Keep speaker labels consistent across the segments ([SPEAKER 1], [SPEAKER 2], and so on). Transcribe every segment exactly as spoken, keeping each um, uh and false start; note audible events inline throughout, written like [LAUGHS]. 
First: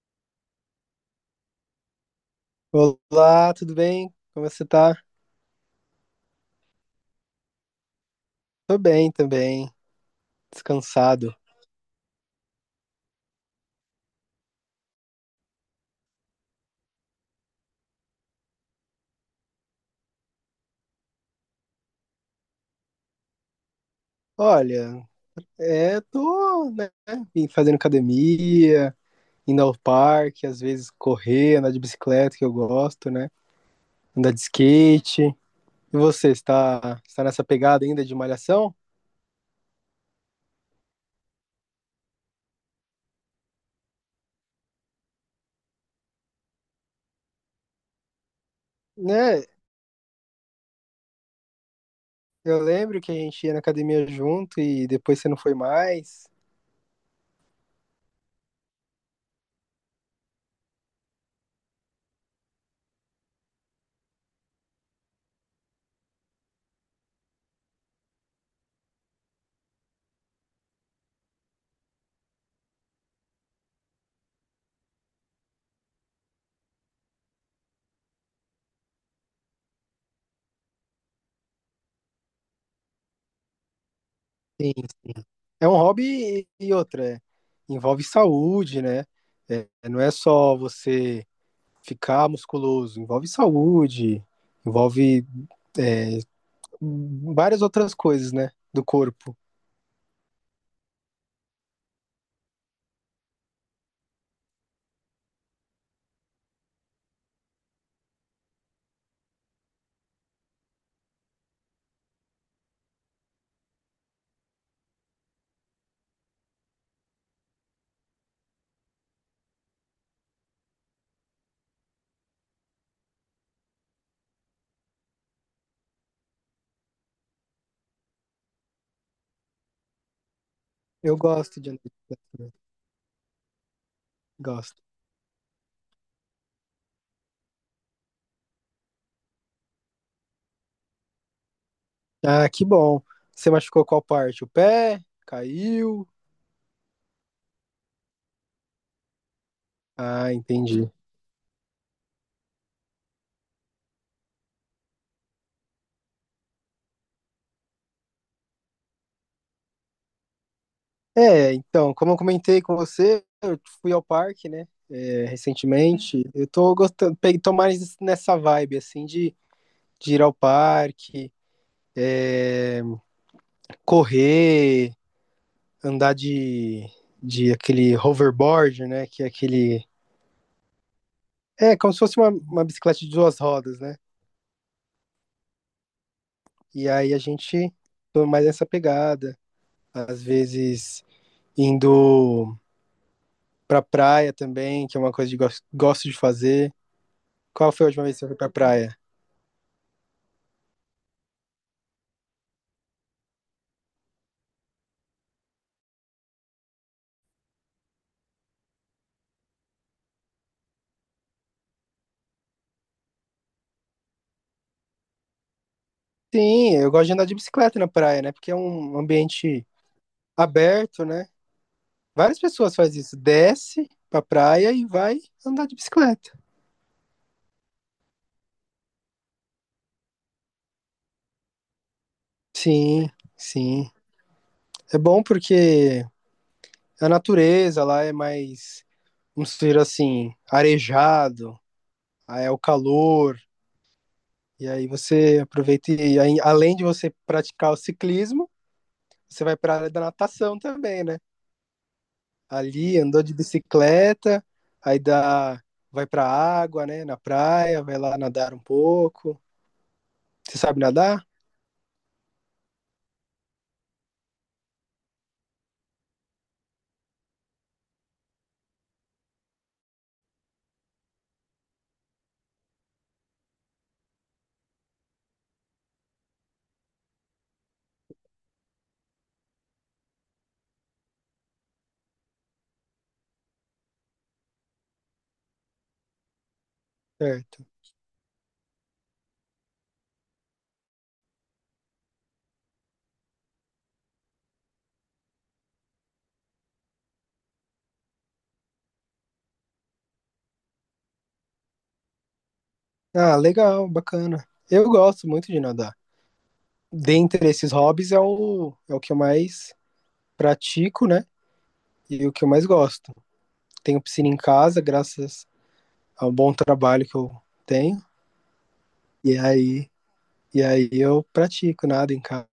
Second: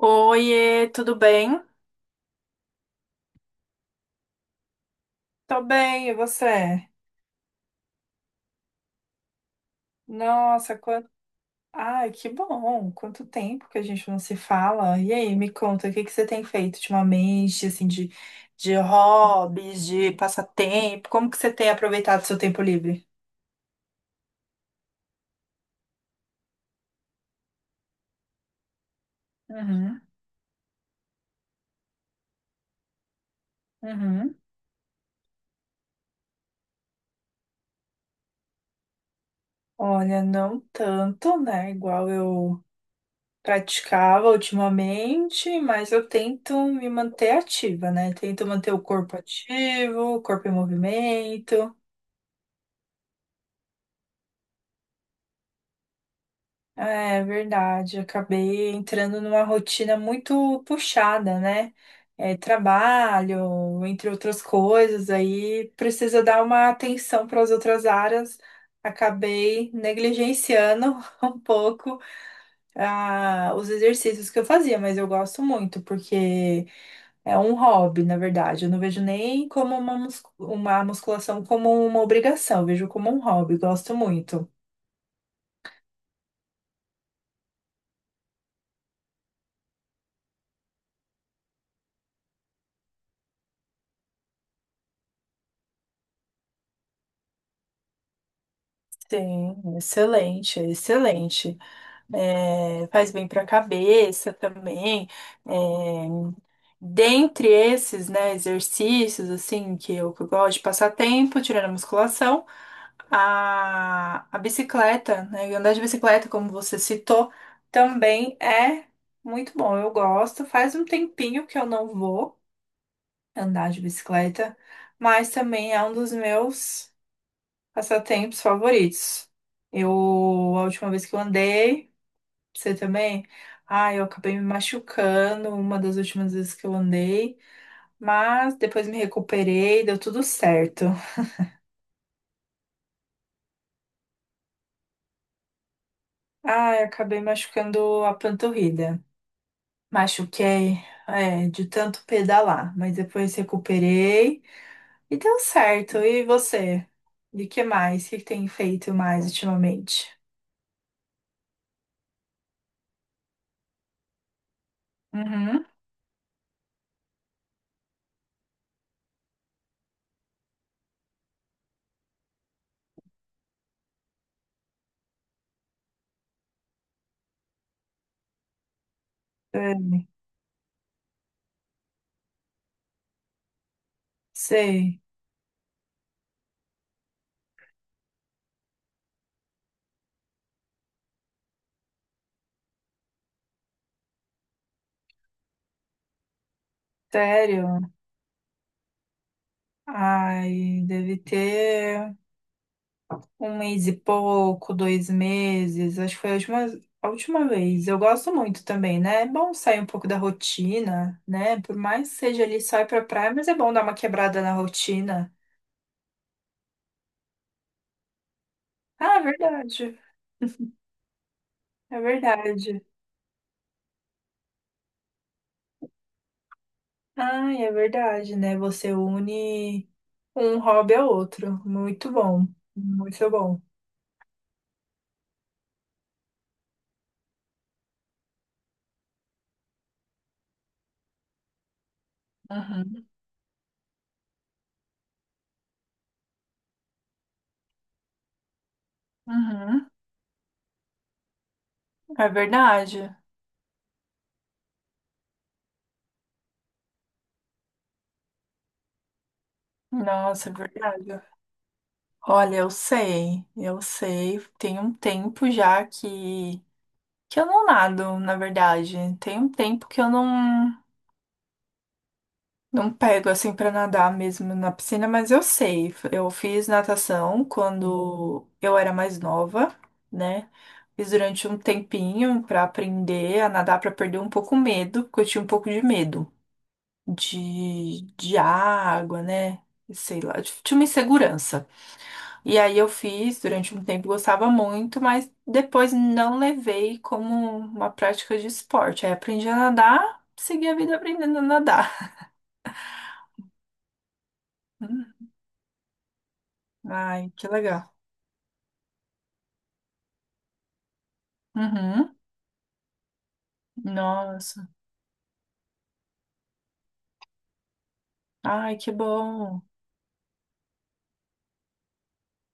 [SPEAKER 1] Oiê, tudo bem?
[SPEAKER 2] Olá, tudo bem? Como você tá?
[SPEAKER 1] Tô bem, e você?
[SPEAKER 2] Tô bem também,
[SPEAKER 1] Nossa, quanto...
[SPEAKER 2] descansado.
[SPEAKER 1] Ai, que bom! Quanto tempo que a gente não se fala. E aí, me conta, o que que você tem feito ultimamente, assim, de, de hobbies, de passatempo? Como que você tem aproveitado seu tempo livre?
[SPEAKER 2] Olha, é, tô, né, vim fazendo academia, indo ao
[SPEAKER 1] Uhum,
[SPEAKER 2] parque, às vezes correr, andar de bicicleta, que eu gosto, né? Andar
[SPEAKER 1] uhum.
[SPEAKER 2] de skate. E você, está, está nessa pegada ainda de malhação?
[SPEAKER 1] Olha, não tanto, né? Igual eu praticava ultimamente, mas eu tento me manter ativa, né? Tento manter o corpo
[SPEAKER 2] Né,
[SPEAKER 1] ativo, o corpo em movimento.
[SPEAKER 2] eu lembro que a gente ia na academia junto e depois você não foi mais.
[SPEAKER 1] É verdade, acabei entrando numa rotina muito puxada, né? É, trabalho, entre outras coisas, aí precisa dar uma atenção para as outras áreas. Acabei negligenciando [LAUGHS] um pouco ah, os exercícios que eu fazia, mas eu gosto muito, porque é um hobby, na verdade. Eu não vejo nem como uma, mus- uma musculação como uma obrigação, eu vejo como um hobby, gosto muito.
[SPEAKER 2] Sim, é um hobby e e outra, é, envolve saúde, né? É, não é só você ficar musculoso, envolve saúde, envolve é, várias outras coisas, né, do corpo.
[SPEAKER 1] Sim, excelente, excelente. É, faz bem para a cabeça também. É, dentre esses, né, exercícios assim que eu, que eu gosto de passar tempo, tirando a musculação, a, a bicicleta, né, e andar de bicicleta, como você citou, também é muito bom. Eu gosto. Faz um tempinho que eu não vou andar de bicicleta, mas também é um dos meus passatempos favoritos. Eu, a última vez que
[SPEAKER 2] Eu
[SPEAKER 1] eu
[SPEAKER 2] gosto de andar de
[SPEAKER 1] andei,
[SPEAKER 2] bicicleta,
[SPEAKER 1] você também? Ah, eu acabei me
[SPEAKER 2] gosto.
[SPEAKER 1] machucando uma das últimas vezes que eu andei, mas depois me recuperei, deu tudo certo.
[SPEAKER 2] Ah, que bom. Você machucou qual parte? O pé? Caiu?
[SPEAKER 1] Ah, eu acabei machucando a panturrilha.
[SPEAKER 2] Ah,
[SPEAKER 1] Machuquei,
[SPEAKER 2] entendi.
[SPEAKER 1] é, de tanto pedalar, mas depois recuperei e deu certo. E você? E que mais? O que que tem feito mais ultimamente?
[SPEAKER 2] É, então, como eu comentei com você, eu fui ao parque, né, é,
[SPEAKER 1] Uhum.
[SPEAKER 2] recentemente. Eu tô gostando, peguei, tô mais nessa vibe, assim, de, de ir ao parque, correr, andar de, de aquele hoverboard, né? Que é aquele.
[SPEAKER 1] Sei.
[SPEAKER 2] É, como se fosse uma, uma bicicleta de duas rodas, né?
[SPEAKER 1] Sei.
[SPEAKER 2] E aí a gente toma mais essa pegada. Às vezes indo pra praia também, que é uma coisa que gosto, gosto de fazer. Qual
[SPEAKER 1] Sério?
[SPEAKER 2] foi a última vez que você foi pra praia?
[SPEAKER 1] Ai, deve ter. Um mês e pouco, dois meses, acho que foi a última, a última vez. Eu gosto muito também, né? É bom sair um pouco da rotina, né? Por mais que seja ali só ir pra praia, mas é bom dar uma quebrada na rotina.
[SPEAKER 2] Sim, eu gosto de andar de bicicleta na praia, né? Porque é um
[SPEAKER 1] Ah, é
[SPEAKER 2] ambiente
[SPEAKER 1] verdade.
[SPEAKER 2] aberto, né?
[SPEAKER 1] É
[SPEAKER 2] Várias pessoas
[SPEAKER 1] verdade.
[SPEAKER 2] fazem isso. Desce pra praia e vai andar de bicicleta.
[SPEAKER 1] Ai, é verdade, né? Você une um hobby ao outro. Muito bom.
[SPEAKER 2] Sim,
[SPEAKER 1] Muito bom.
[SPEAKER 2] sim. É bom porque a natureza lá é mais, vamos dizer assim, arejado, aí é o
[SPEAKER 1] Uhum.
[SPEAKER 2] calor, e aí você aproveita e aí, além de você praticar o ciclismo, você vai para a
[SPEAKER 1] Uhum.
[SPEAKER 2] área da natação também, né?
[SPEAKER 1] É
[SPEAKER 2] Ali
[SPEAKER 1] verdade.
[SPEAKER 2] andou de bicicleta, aí dá, vai para a água, né? Na praia, vai lá nadar um pouco.
[SPEAKER 1] Nossa, é
[SPEAKER 2] Você sabe
[SPEAKER 1] verdade.
[SPEAKER 2] nadar?
[SPEAKER 1] Olha, eu sei, eu sei. Tem um tempo já que, que eu não nado, na verdade. Tem um tempo que eu não, não pego assim pra nadar mesmo na piscina, mas eu sei. Eu fiz natação quando eu era mais nova, né? Fiz durante um tempinho pra aprender a nadar, pra perder um pouco o medo, porque eu tinha um pouco de medo
[SPEAKER 2] Certo.
[SPEAKER 1] de, de água, né? Sei lá, de- tinha uma insegurança. E aí eu fiz durante um tempo, gostava muito, mas depois não levei como uma prática de esporte. Aí aprendi a nadar, segui a vida aprendendo a nadar.
[SPEAKER 2] Ah, legal, bacana. Eu gosto
[SPEAKER 1] Hum.
[SPEAKER 2] muito de nadar.
[SPEAKER 1] Ai, que
[SPEAKER 2] Dentre esses
[SPEAKER 1] legal.
[SPEAKER 2] hobbies é o, é o que eu mais pratico, né?
[SPEAKER 1] Uhum.
[SPEAKER 2] E o que eu mais gosto. Tenho piscina em
[SPEAKER 1] Nossa.
[SPEAKER 2] casa, graças ao bom trabalho que eu tenho.
[SPEAKER 1] Ai, que
[SPEAKER 2] E
[SPEAKER 1] bom.
[SPEAKER 2] aí, e aí eu pratico nada em casa.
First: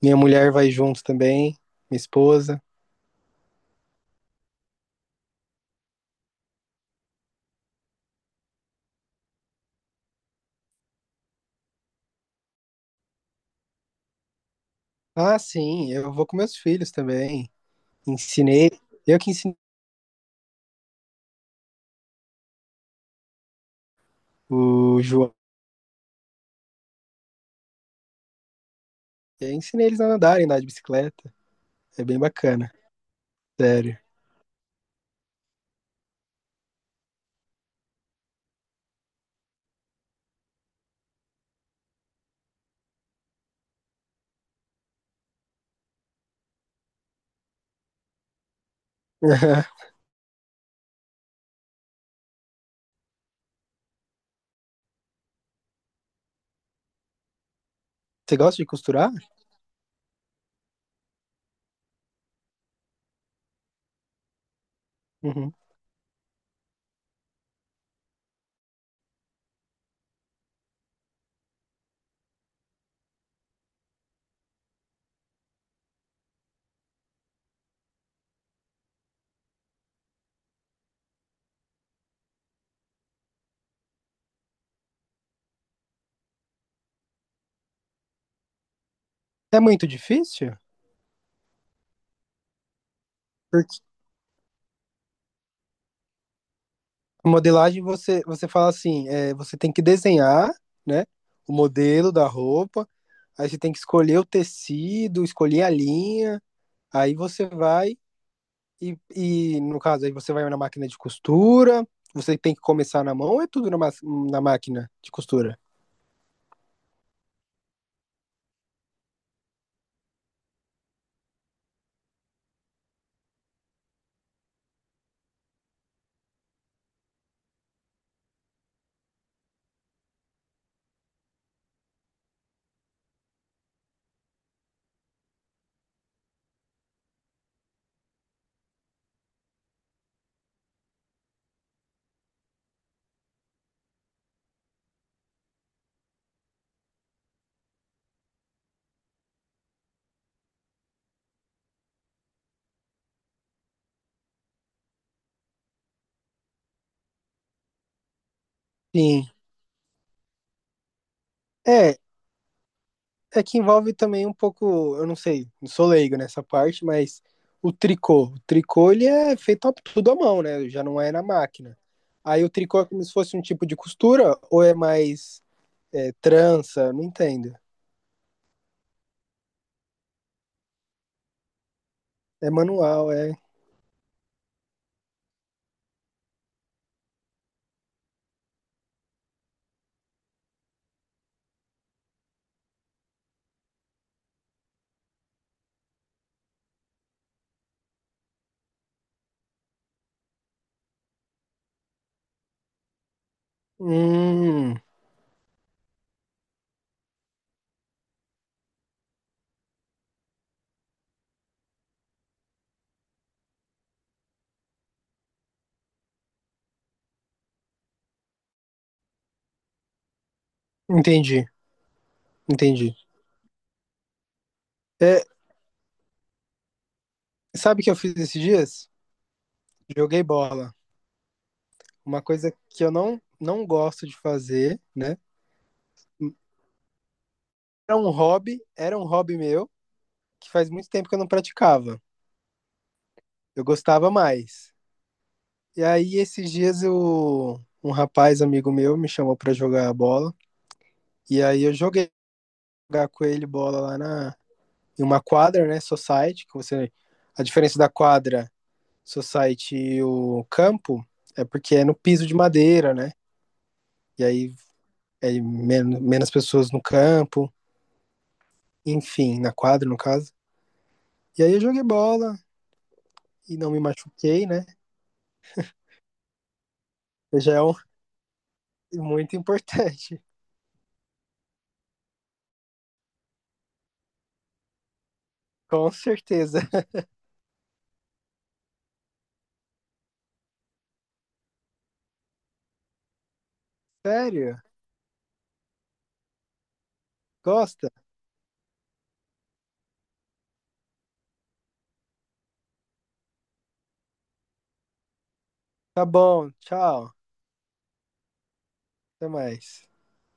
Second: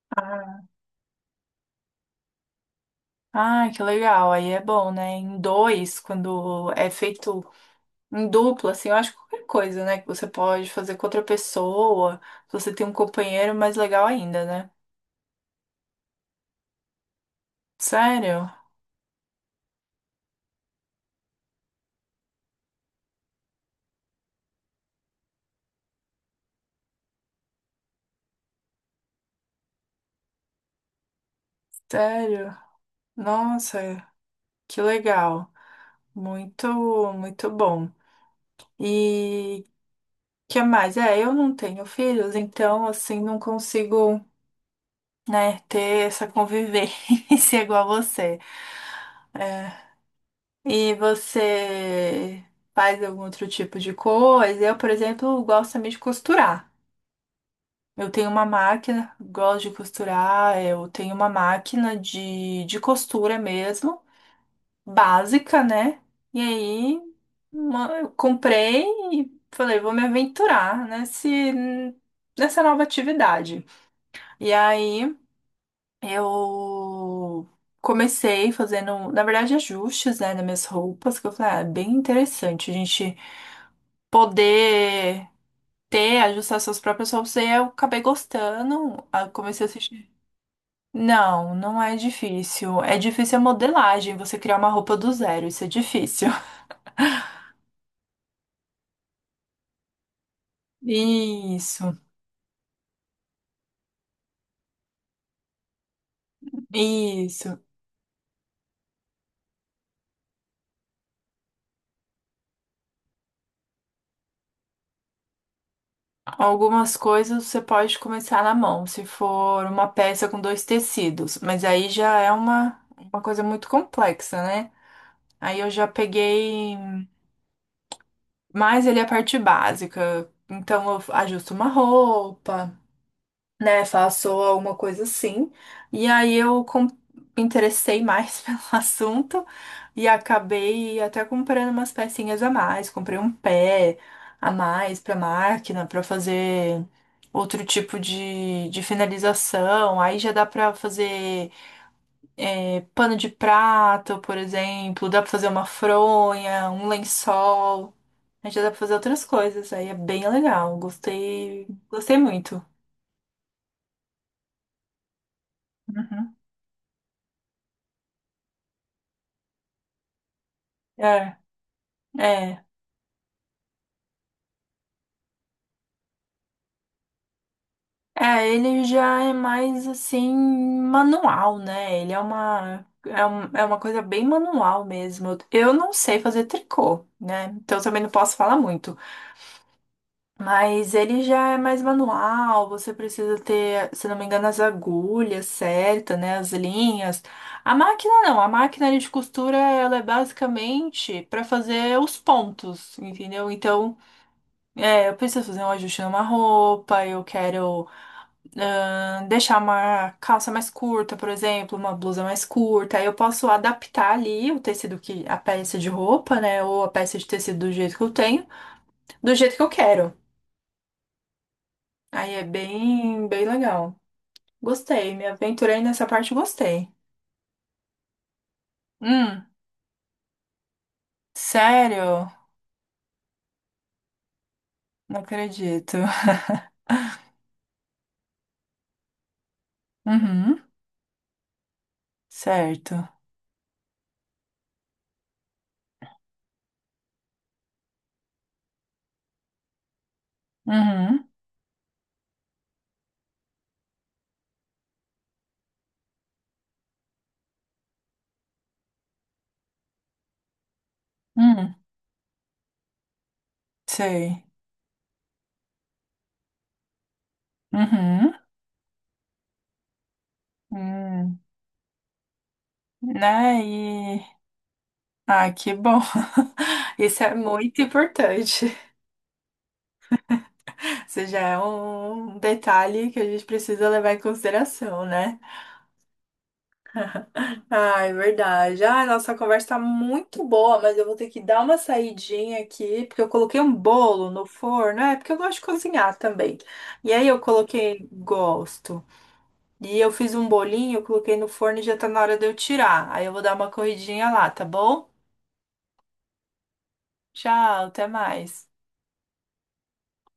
[SPEAKER 2] Minha mulher
[SPEAKER 1] Ah,
[SPEAKER 2] vai junto também, minha esposa.
[SPEAKER 1] ai, que legal. Aí é bom, né? Em dois, quando é feito em dupla, assim, eu acho que qualquer coisa, né? Que você pode fazer com outra pessoa. Se você tem um companheiro, é mais legal ainda, né?
[SPEAKER 2] Ah, sim, eu vou com meus filhos também.
[SPEAKER 1] Sério?
[SPEAKER 2] Ensinei, eu que ensinei o João. Eu ensinei eles a nadarem, andar de bicicleta. É bem
[SPEAKER 1] Sério?
[SPEAKER 2] bacana,
[SPEAKER 1] Nossa.
[SPEAKER 2] sério.
[SPEAKER 1] Que legal. Muito, muito bom. E que mais? É, eu não tenho filhos, então assim não consigo, né, ter essa convivência [LAUGHS] igual você. É.
[SPEAKER 2] [LAUGHS]
[SPEAKER 1] E você faz algum outro tipo de coisa? Eu, por exemplo, gosto também de costurar. Eu tenho
[SPEAKER 2] Você
[SPEAKER 1] uma
[SPEAKER 2] gosta de costurar?
[SPEAKER 1] máquina, gosto de costurar, eu tenho uma máquina de, de costura mesmo.
[SPEAKER 2] Uhum.
[SPEAKER 1] Básica, né? E aí uma- eu comprei e falei, vou me aventurar nesse, nessa nova atividade. E aí eu comecei fazendo, na verdade, ajustes, né, nas minhas roupas, que eu falei, ah, é bem interessante a gente poder ter, ajustar suas próprias roupas. E aí eu acabei gostando, aí eu
[SPEAKER 2] É
[SPEAKER 1] comecei a
[SPEAKER 2] muito
[SPEAKER 1] assistir.
[SPEAKER 2] difícil?
[SPEAKER 1] Não, não é difícil. É difícil a
[SPEAKER 2] Porque
[SPEAKER 1] modelagem, você criar uma roupa do zero, isso é difícil.
[SPEAKER 2] a modelagem você, você fala assim, é, você tem que desenhar, né, o
[SPEAKER 1] [LAUGHS] Isso.
[SPEAKER 2] modelo da roupa, aí você tem que escolher o tecido, escolher a linha, aí você
[SPEAKER 1] Isso.
[SPEAKER 2] vai e, e no caso aí você vai na máquina de costura, você tem que começar na mão ou é tudo na, ma- na máquina de costura?
[SPEAKER 1] Algumas coisas você pode começar na mão, se for uma peça com dois tecidos, mas aí já é uma, uma coisa muito complexa, né? Aí eu já peguei mais ali a parte básica. Então eu ajusto uma roupa, né? Faço alguma coisa assim. E aí eu com- me interessei mais [LAUGHS] pelo assunto e acabei até comprando umas pecinhas a mais. Comprei um pé a mais pra máquina pra fazer outro tipo de, de finalização. Aí já dá pra fazer é, pano de prato, por exemplo. Dá pra fazer uma fronha, um lençol. Aí já dá pra fazer outras
[SPEAKER 2] Sim.
[SPEAKER 1] coisas, aí é bem legal. Gostei,
[SPEAKER 2] É,
[SPEAKER 1] gostei muito.
[SPEAKER 2] é que envolve também um pouco, eu não sei, não sou leigo
[SPEAKER 1] Uhum.
[SPEAKER 2] nessa parte, mas o tricô. O tricô ele é feito a- tudo à mão, né? Já não é na
[SPEAKER 1] É,
[SPEAKER 2] máquina. Aí o
[SPEAKER 1] é.
[SPEAKER 2] tricô é como se fosse um tipo de costura ou é mais é, trança? Não entendo.
[SPEAKER 1] É, ele já é mais assim, manual, né? Ele é
[SPEAKER 2] É
[SPEAKER 1] uma,
[SPEAKER 2] manual,
[SPEAKER 1] é
[SPEAKER 2] é.
[SPEAKER 1] um- é uma coisa bem manual mesmo. Eu não sei fazer tricô, né? Então eu também não posso falar muito. Mas ele já é mais manual, você precisa ter, se não me engano, as agulhas certas, né? As linhas. A máquina não, a máquina ali de costura, ela é basicamente para fazer os pontos, entendeu? Então,
[SPEAKER 2] Hum,
[SPEAKER 1] é, eu preciso fazer um ajuste numa roupa, eu quero ahn, deixar uma calça mais curta, por exemplo, uma blusa mais curta. Aí eu posso adaptar ali o tecido que, a peça de roupa, né? Ou a peça de tecido do jeito que eu tenho, do jeito que eu quero.
[SPEAKER 2] entendi,
[SPEAKER 1] Aí é
[SPEAKER 2] entendi.
[SPEAKER 1] bem, bem legal. Gostei,
[SPEAKER 2] É,
[SPEAKER 1] me aventurei nessa parte, e gostei.
[SPEAKER 2] sabe o que eu fiz esses dias?
[SPEAKER 1] Hum,
[SPEAKER 2] Joguei bola. Uma
[SPEAKER 1] sério?
[SPEAKER 2] coisa que eu não, não gosto de fazer, né?
[SPEAKER 1] Não acredito.
[SPEAKER 2] Era um hobby, era um hobby meu, que
[SPEAKER 1] Uhum,
[SPEAKER 2] faz muito tempo que eu não praticava.
[SPEAKER 1] certo.
[SPEAKER 2] Eu gostava mais. E aí, esses dias, eu, um rapaz amigo meu me chamou pra jogar bola.
[SPEAKER 1] Uhum,
[SPEAKER 2] E aí, eu joguei jogar com ele bola lá na, em uma quadra, né? Society, que você. A diferença da quadra, society e o campo é
[SPEAKER 1] uhum,
[SPEAKER 2] porque é no piso de madeira, né? E
[SPEAKER 1] sei.
[SPEAKER 2] aí é men- menos pessoas no campo,
[SPEAKER 1] Uhum,
[SPEAKER 2] enfim, na quadra, no caso.
[SPEAKER 1] hum,
[SPEAKER 2] E aí eu joguei bola e
[SPEAKER 1] né?
[SPEAKER 2] não me
[SPEAKER 1] E.
[SPEAKER 2] machuquei, né?
[SPEAKER 1] Ah, que bom. [LAUGHS] Isso é
[SPEAKER 2] Já é um-
[SPEAKER 1] muito importante.
[SPEAKER 2] muito importante,
[SPEAKER 1] Isso já é um detalhe que a gente precisa levar em consideração, né?
[SPEAKER 2] [LAUGHS] com certeza.
[SPEAKER 1] Ah, é verdade. Ah, nossa, a conversa tá muito boa, mas eu vou ter que dar uma saidinha aqui, porque eu coloquei um bolo no
[SPEAKER 2] Sério?
[SPEAKER 1] forno, é porque eu gosto de cozinhar também. E aí eu
[SPEAKER 2] Gosta?
[SPEAKER 1] coloquei, gosto. E eu fiz um bolinho, eu coloquei no forno e já tá na hora de eu tirar. Aí eu vou dar uma corridinha lá, tá bom?
[SPEAKER 2] Tá bom, tchau.
[SPEAKER 1] Tchau, até mais.
[SPEAKER 2] Até mais.